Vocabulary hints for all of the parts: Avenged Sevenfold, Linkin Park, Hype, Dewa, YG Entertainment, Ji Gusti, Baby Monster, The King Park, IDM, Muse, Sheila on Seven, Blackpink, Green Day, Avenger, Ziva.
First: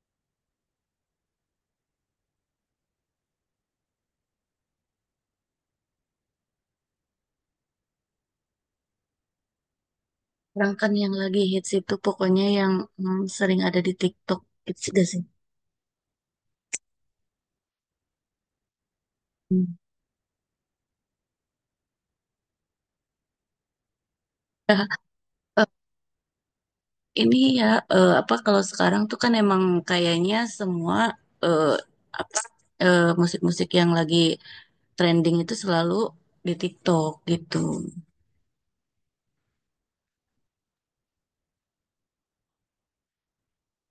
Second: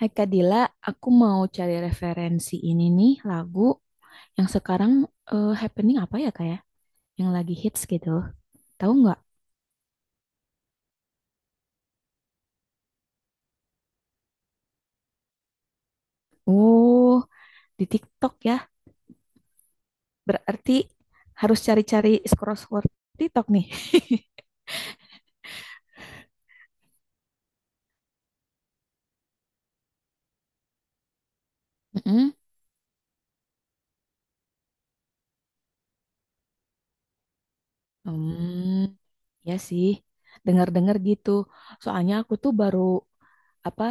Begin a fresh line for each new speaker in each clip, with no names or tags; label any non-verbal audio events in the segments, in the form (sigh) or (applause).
Hai Kak Dila, aku mau cari referensi ini nih lagu yang sekarang happening apa ya Kak ya? Yang lagi hits gitu. Tahu nggak?
Rangkan yang lagi hits itu pokoknya yang sering ada di TikTok hits gak sih?
Oh, di TikTok ya.
Hmm.
Berarti harus cari-cari scroll-scroll TikTok nih. (laughs)
Nah, eh, ini ya, apa kalau sekarang tuh kan emang kayaknya semua, eh,
Mm-mm.
apa, musik-musik yang lagi trending itu selalu di TikTok gitu.
Hmm, ya sih. Dengar-dengar gitu. Soalnya aku tuh baru apa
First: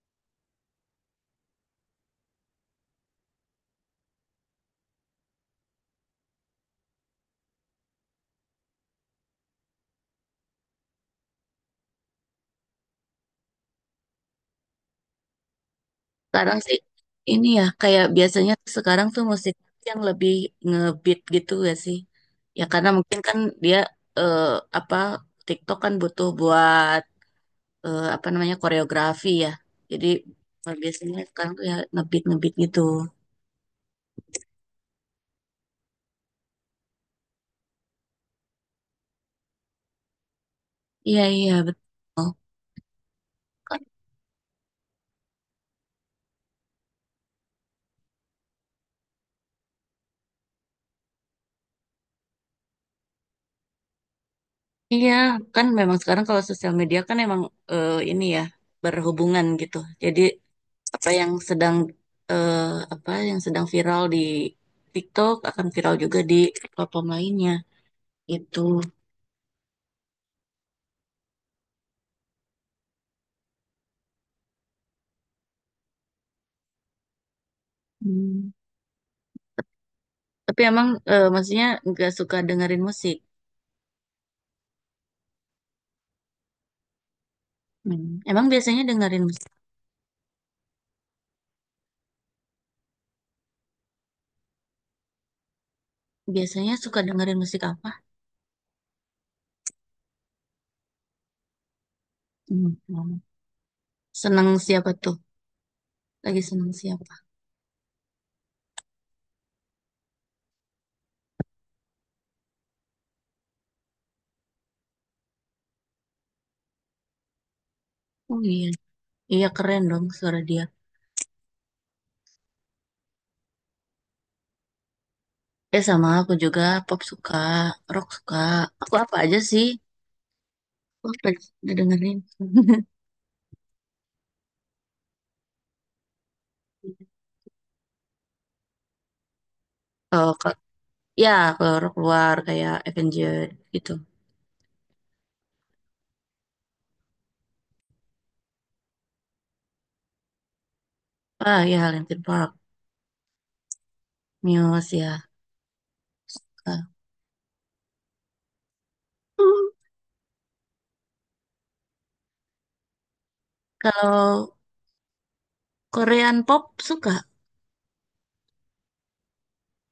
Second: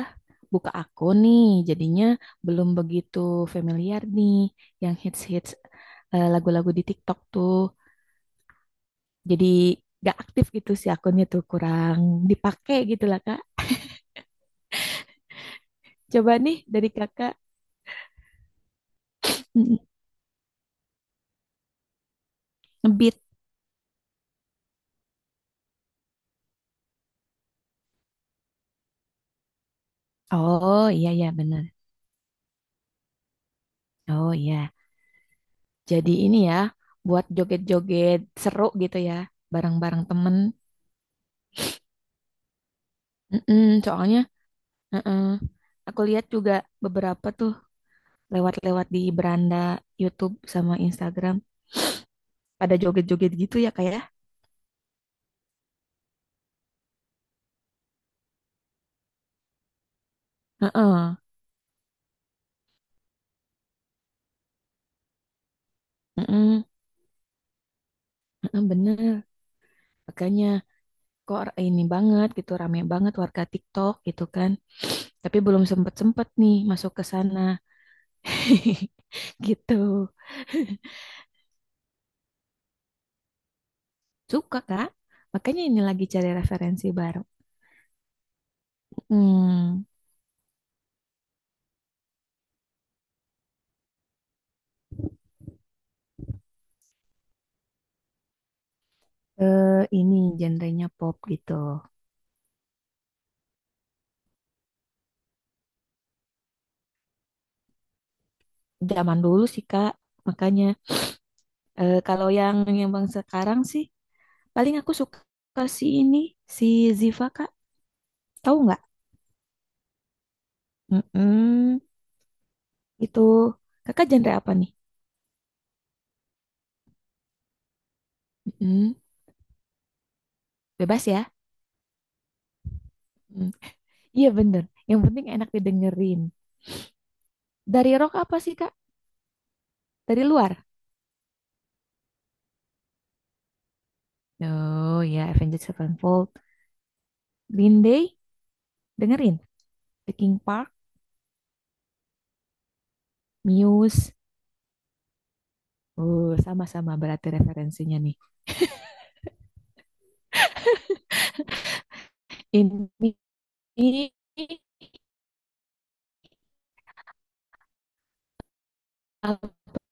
buka akun nih, jadinya belum begitu familiar nih yang hits-hits lagu-lagu di TikTok tuh. Jadi gak aktif gitu si akunnya tuh kurang dipakai gitu lah Kak. Coba nih
Sekarang sih
dari Kakak
ini ya kayak biasanya tuh sekarang tuh musik
mm,
yang lebih ngebeat gitu gak sih? Ya karena
ngebeat.
mungkin kan dia, eh, apa, TikTok kan butuh buat apa namanya, koreografi ya. Jadi
Oh iya
biasanya
iya
sekarang
bener.
tuh ya ngebeat ngebeat gitu.
Oh iya. Jadi ini ya buat joget-joget seru gitu ya bareng-bareng temen.
Iya iya betul.
Mm-mm,
Kan,
soalnya mm-mm. Aku lihat juga beberapa tuh lewat-lewat di beranda YouTube sama Instagram pada joget-joget gitu ya Kak ya.
iya kan memang sekarang kalau sosial media kan emang, ini ya, berhubungan gitu. Jadi apa
Heeh.
yang sedang, eh, apa yang sedang viral di TikTok akan viral juga di
Heeh.
platform lainnya itu.
Heeh, bener. Makanya kok ini banget gitu rame banget warga TikTok gitu kan tapi belum sempet sempet nih masuk ke sana (laughs) gitu
Tapi emang maksudnya nggak suka dengerin musik.
suka kak makanya ini lagi cari referensi baru
Hmm. Emang biasanya dengerin musik,
hmm
biasanya suka dengerin musik apa?
eh, ini genrenya pop gitu
Hmm. Seneng siapa tuh? Lagi seneng siapa?
zaman dulu sih kak makanya kalau yang bang sekarang sih paling aku suka si ini si Ziva kak
Oh
tahu
iya,
nggak
iya keren dong suara dia.
mm itu kakak genre apa nih.
Eh sama aku juga, pop suka, rock suka. Aku
Mm-mm.
apa aja sih? Aku
Bebas ya.
udah dengerin. (laughs)
Mm. Iya bener. Yang penting enak didengerin. Dari rock apa sih Kak? Dari
Oh, ke,
luar?
ya kalau rock luar kayak Avenger gitu.
Oh ya, Avenged Sevenfold, Green Day, dengerin. The King Park,
Ah ya Linkin Park,
Muse.
Muse ya.
Oh,
Ka-
sama-sama berarti referensinya nih.
hmm,
Ini ini
kalau Korean pop suka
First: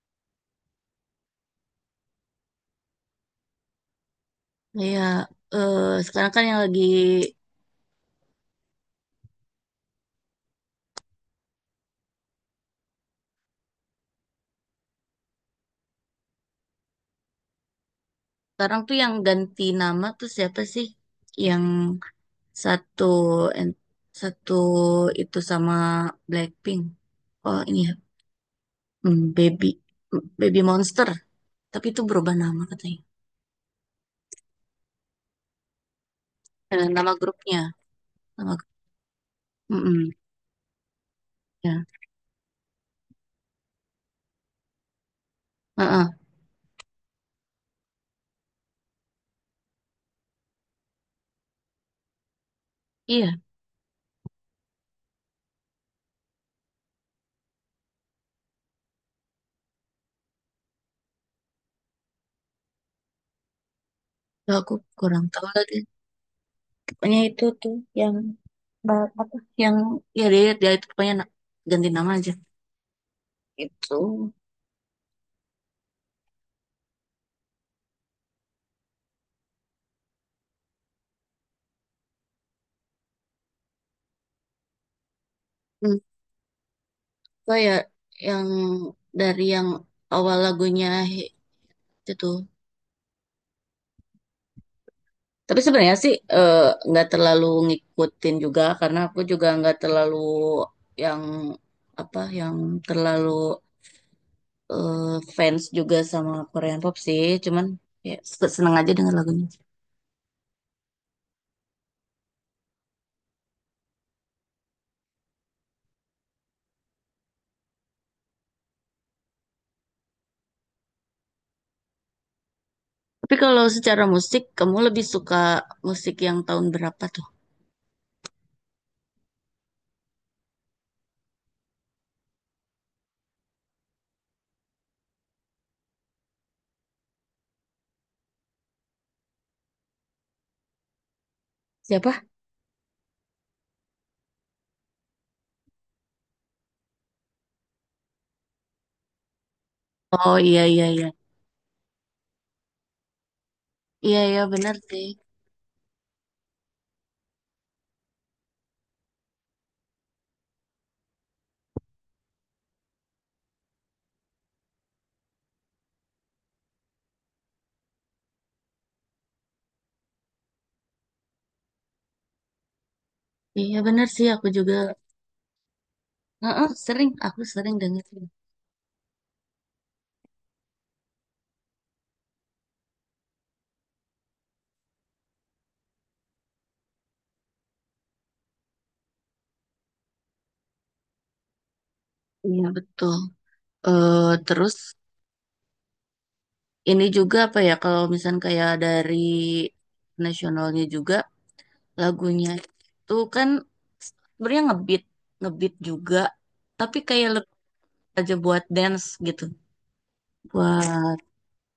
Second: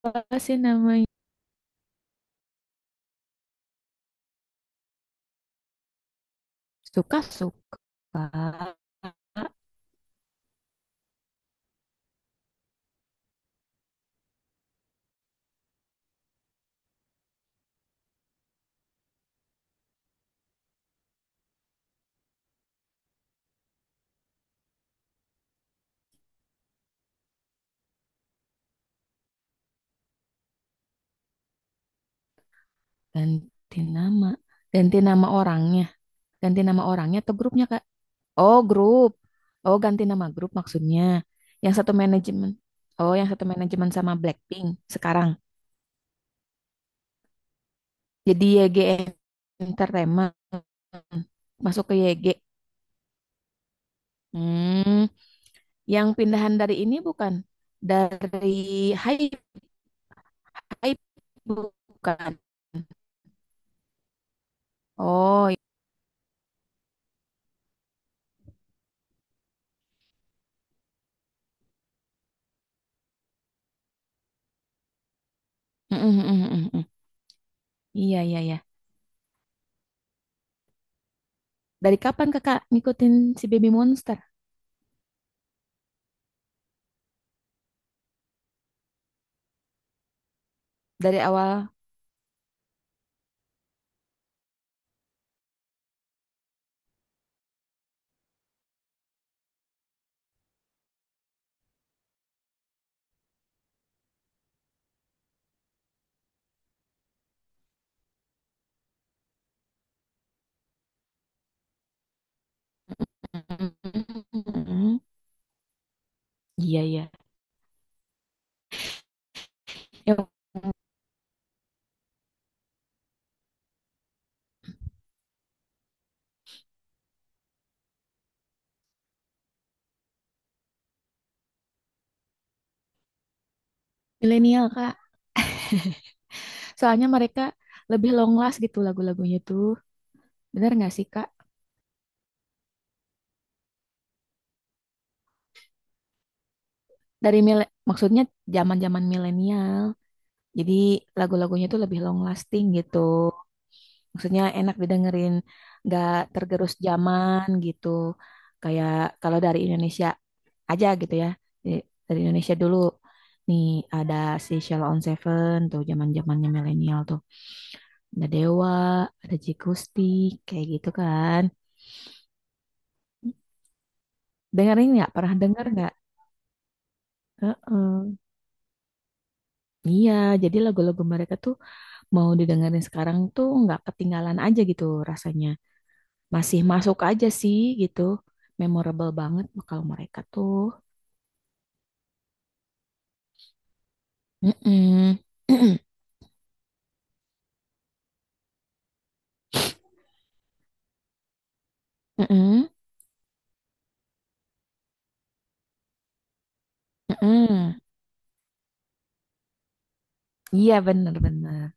apa sih namanya?
kayak eh, sekarang kan yang lagi
Suka-suka.
sekarang tuh yang ganti nama tuh siapa sih? Yang satu en- satu itu sama Blackpink. Oh ini ya, hmm, Baby Baby Monster. Tapi itu berubah nama katanya.
Ganti nama. Ganti nama orangnya. Ganti nama
Eh, nama
orangnya atau
grupnya.
grupnya Kak?
Nama
Oh,
gru-
grup. Oh, ganti
mm-mm,
nama grup maksudnya. Yang
ya.
satu manajemen. Oh, yang satu manajemen sama Blackpink sekarang.
Heeh.
Jadi YG Entertainment. Masuk ke YG.
Iya,
Hmm, yang pindahan dari ini bukan? Dari Hype, Hype bukan?
tuh, aku kurang tahu
Oh, i-
lagi. Pokoknya itu tuh yang ba- apa? Yang ya dia dia itu pokoknya na- ganti nama aja. Itu.
mm, mm, mm, mm, mm. Iya, iya, iya. Dari kapan kakak ngikutin si Baby Monster?
Hmm. So ya yang dari yang awal lagunya
Dari
he-
awal?
itu tuh. Tapi sebenarnya sih nggak terlalu ngikutin juga karena aku juga nggak terlalu yang apa yang terlalu, eh, fans juga sama Korean pop sih. Cuman ya se- seneng aja dengan lagunya.
Mm, mm, mm, mm. Iya, iya. Yang
Tapi kalau secara musik kamu lebih suka musik yang tahun berapa tuh?
milenial, Kak. Soalnya mereka lebih long last gitu lagu-lagunya tuh. Bener nggak sih, Kak?
Siapa?
Dari mile- maksudnya zaman-zaman milenial.
Oh iya
Jadi
iya iya.
lagu-lagunya tuh lebih long lasting gitu.
Iya iya
Maksudnya
benar
enak
sih.
didengerin, nggak tergerus zaman gitu. Kayak kalau dari Indonesia aja gitu ya. Jadi, dari Indonesia dulu. Nih ada si Sheila on Seven tuh zaman-zamannya milenial tuh. Ada Dewa, ada Ji Gusti, kayak gitu kan.
Iya benar sih aku juga.
Dengerin nggak? Pernah denger nggak?
Heeh, sering aku sering denger.
Heeh. Iya, jadi lagu-lagu mereka tuh mau didengerin sekarang tuh nggak ketinggalan aja gitu rasanya. Masih masuk aja sih gitu. Memorable banget kalau mereka tuh.
Iya betul. Eh terus
Mm-mm. (clears throat)
ini juga apa ya kalau misalnya kayak dari nasionalnya juga lagunya
Mm-mm.
itu kan sebenarnya ngebeat ngebeat juga, tapi kayak lebih
Mm-mm.
aja buat dance gitu
Iya
buat,
bener-bener.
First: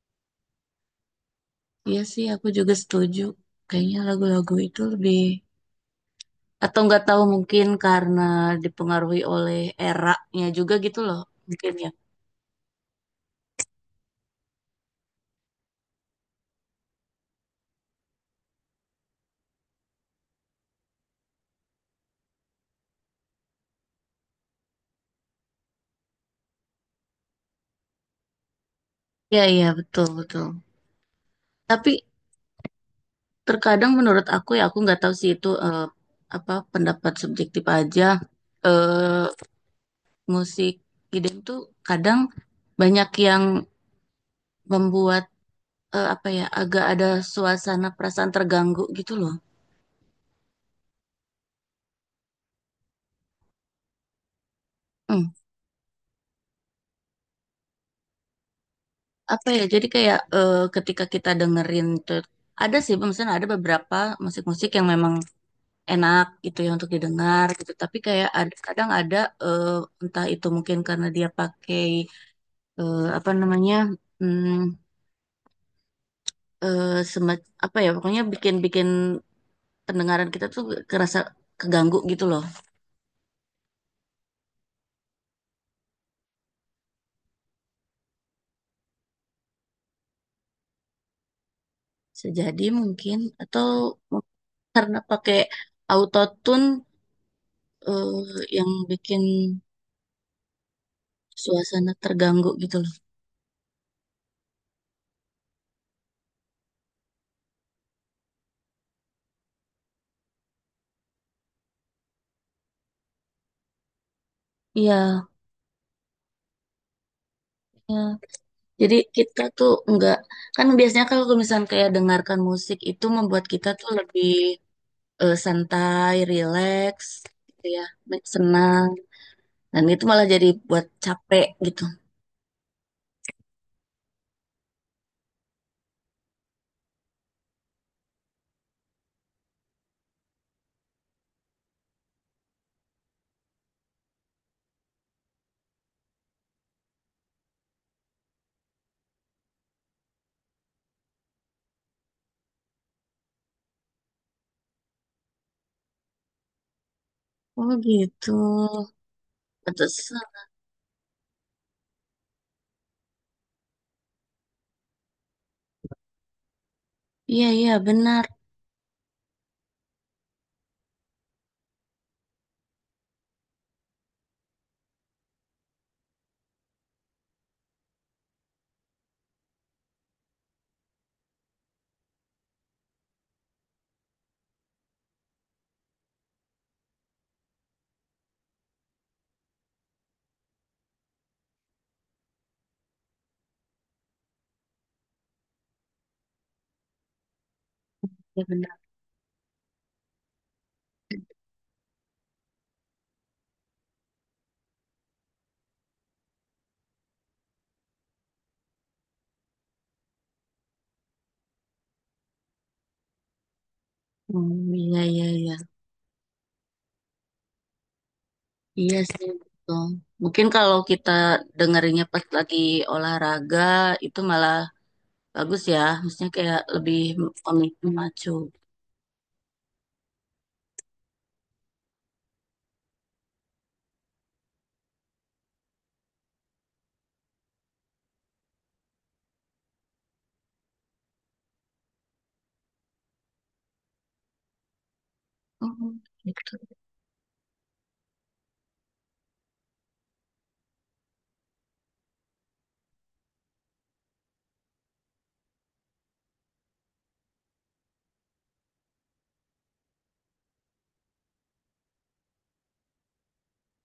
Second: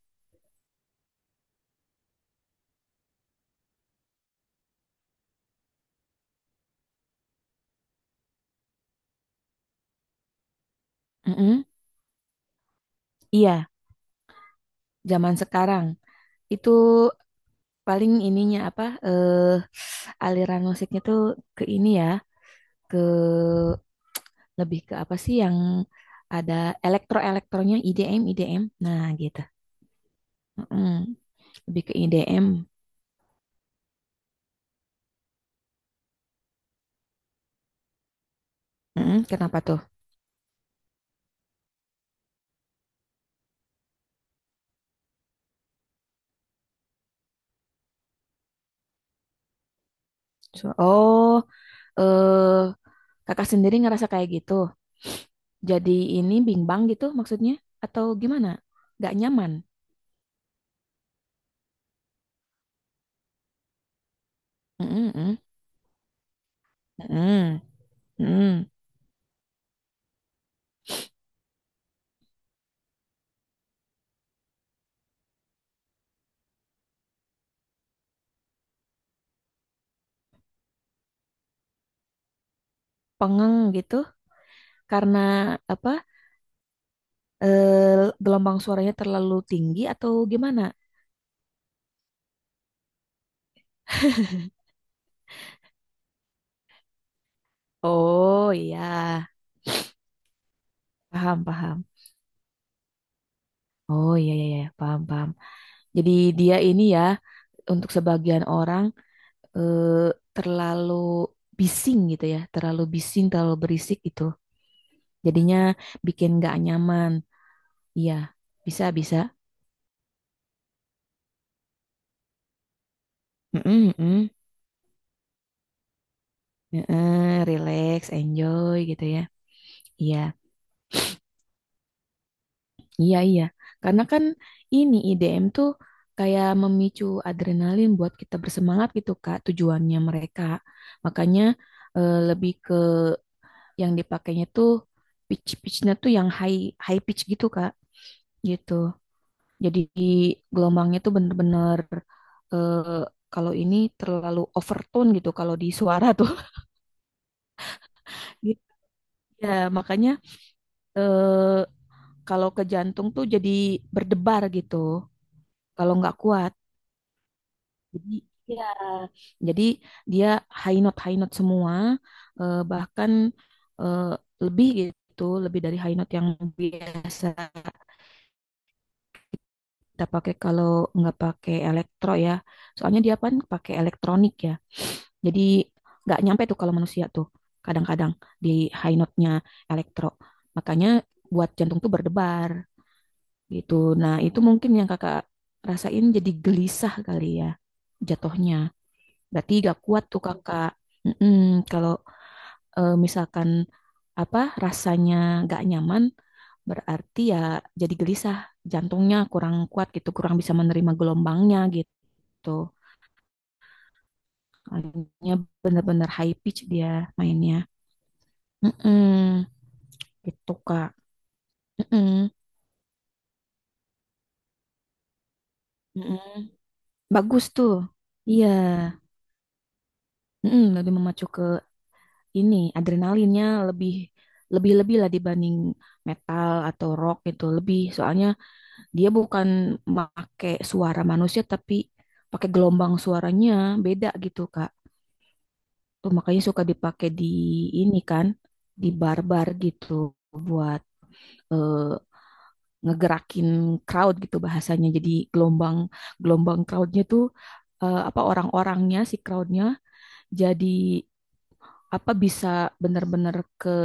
iya sih aku juga setuju, kayaknya lagu-lagu itu lebih, atau nggak tahu mungkin karena dipengaruhi oleh eranya juga gitu loh,
Mm-mm.
mungkin ya.
Iya, zaman sekarang itu paling ininya apa aliran musiknya tuh ke ini ya, ke lebih ke apa sih yang ada elektro-elektronya IDM IDM. Nah, gitu.
Iya iya betul betul,
Mm-mm. Lebih ke
tapi
IDM.
terkadang menurut aku ya aku nggak tahu sih itu, apa pendapat subjektif aja.
Mm-mm.
eh
Kenapa tuh?
musik idem tuh kadang banyak yang membuat, apa ya, agak ada suasana perasaan terganggu gitu loh.
So- oh, eh kakak sendiri ngerasa kayak gitu.
Hmm,
Jadi ini bimbang gitu maksudnya atau gimana? Gak
apa
nyaman.
ya? Jadi kayak, ketika kita dengerin tuh, ada sih, misalnya ada beberapa musik-musik yang
Mm-mm,
memang
mm.
enak gitu ya untuk didengar
Mm-mm,
gitu. Tapi kayak ad-
mm.
kadang ada eh, entah itu mungkin karena dia pakai, apa namanya? Hmm, semat- apa ya pokoknya bikin-bikin pendengaran kita tuh kerasa keganggu gitu loh.
Pengeng gitu karena apa? Gelombang suaranya terlalu tinggi atau gimana?
Sejadi mungkin atau mungkin karena pakai autotune, eh,
Oh
yang
iya,
bikin
paham paham.
suasana terganggu gitu loh.
Oh iya iya iya, paham paham. Jadi dia ini ya untuk sebagian orang eh, terlalu bising gitu ya, terlalu bising, terlalu berisik gitu.
Iya.
Jadinya bikin nggak nyaman.
Iya.
Iya, bisa,
Jadi
bisa.
kita tuh nggak, kan biasanya kalau misalnya kayak dengarkan musik itu membuat kita tuh
Mm-mm,
lebih,
mm.
santai, rileks
Heeh,
gitu ya,
relax, enjoy
senang.
gitu ya.
Dan itu
Iya,
malah jadi buat capek gitu.
iya, iya. Karena kan ini IDM tuh kayak memicu adrenalin buat kita bersemangat gitu, Kak, tujuannya mereka. Makanya lebih ke yang dipakainya tuh pitch-pitchnya tuh yang high high pitch gitu, Kak. Gitu. Jadi gelombangnya tuh bener-bener eh, kalau ini terlalu overtone gitu kalau di suara tuh. (laughs)
Oh gitu.
Gitu. Ya, makanya
Pantesan.
eh, kalau ke jantung tuh jadi berdebar gitu kalau nggak kuat.
Iya iya
Jadi
benar.
ya, jadi dia high note semua bahkan eh, lebih gitu, lebih dari high note yang biasa kita pakai kalau nggak pakai elektro ya. Soalnya dia kan pakai elektronik ya. Jadi nggak nyampe tuh kalau manusia tuh kadang-kadang di high note-nya elektro. Makanya buat jantung tuh berdebar gitu. Nah itu mungkin yang kakak rasain jadi gelisah kali ya
Iya
jatuhnya.
benar.
Berarti gak kuat tuh kakak. Mm-mm. Kalau misalkan apa rasanya gak nyaman berarti ya jadi gelisah. Jantungnya kurang kuat gitu, kurang bisa menerima gelombangnya gitu.
Hmm, iya iya
Hanya
iya.
benar-benar high pitch dia mainnya.
Iya sih
Mm-mm.
betul. Mungkin
Gitu,
kalau
Kak.
kita dengerinnya pas
Mm-mm.
lagi olahraga itu malah bagus ya. Maksudnya
Mm-mm.
kayak lebih
Bagus tuh.
memacu.
Iya. Mm-mm. Lebih memacu ke ini. Adrenalinnya lebih lebih-lebih lah dibanding metal atau rock gitu. Lebih soalnya dia bukan pakai suara manusia tapi pakai gelombang suaranya beda gitu, Kak.
Oh,
Tuh, makanya
gitu.
suka dipakai di ini kan, di bar-bar gitu buat eh, ngegerakin crowd gitu bahasanya. Jadi gelombang gelombang crowdnya tuh apa orang-orangnya si crowdnya jadi apa bisa benar-benar ke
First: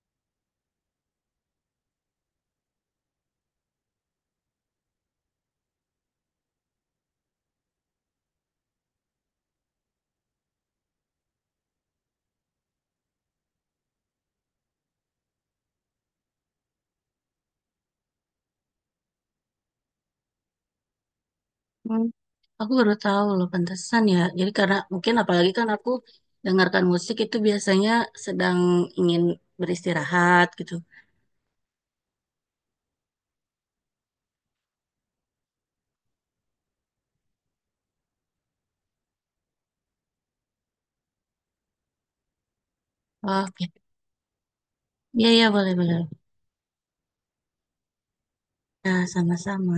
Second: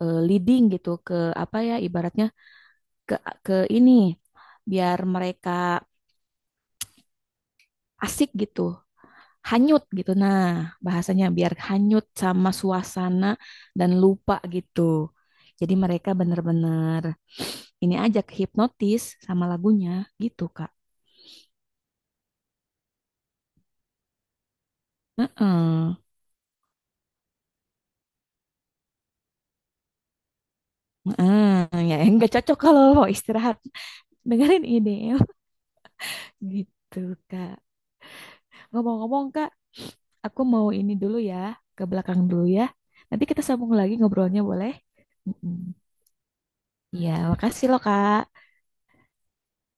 leading gitu ke apa ya ibaratnya ke ke ini biar mereka asik gitu hanyut gitu nah bahasanya biar hanyut sama suasana dan lupa gitu jadi mereka benar-benar ini aja kehipnotis sama lagunya gitu Kak.
Hmm. Aku baru tahu loh, pantesan ya. Jadi karena mungkin apalagi kan aku
Heeh.
dengarkan musik itu biasanya sedang ingin beristirahat gitu.
Hmm, ya (laughs) nggak cocok kalau mau istirahat. Dengerin ini gitu, Kak. Ngomong-ngomong, Kak, aku mau ini dulu ya, ke belakang dulu ya. Nanti kita
Oh, oke.
sambung lagi ngobrolnya boleh?
Iya iya
Mm-mm.
boleh boleh.
Ya, makasih loh, Kak.
Nah, sama-sama.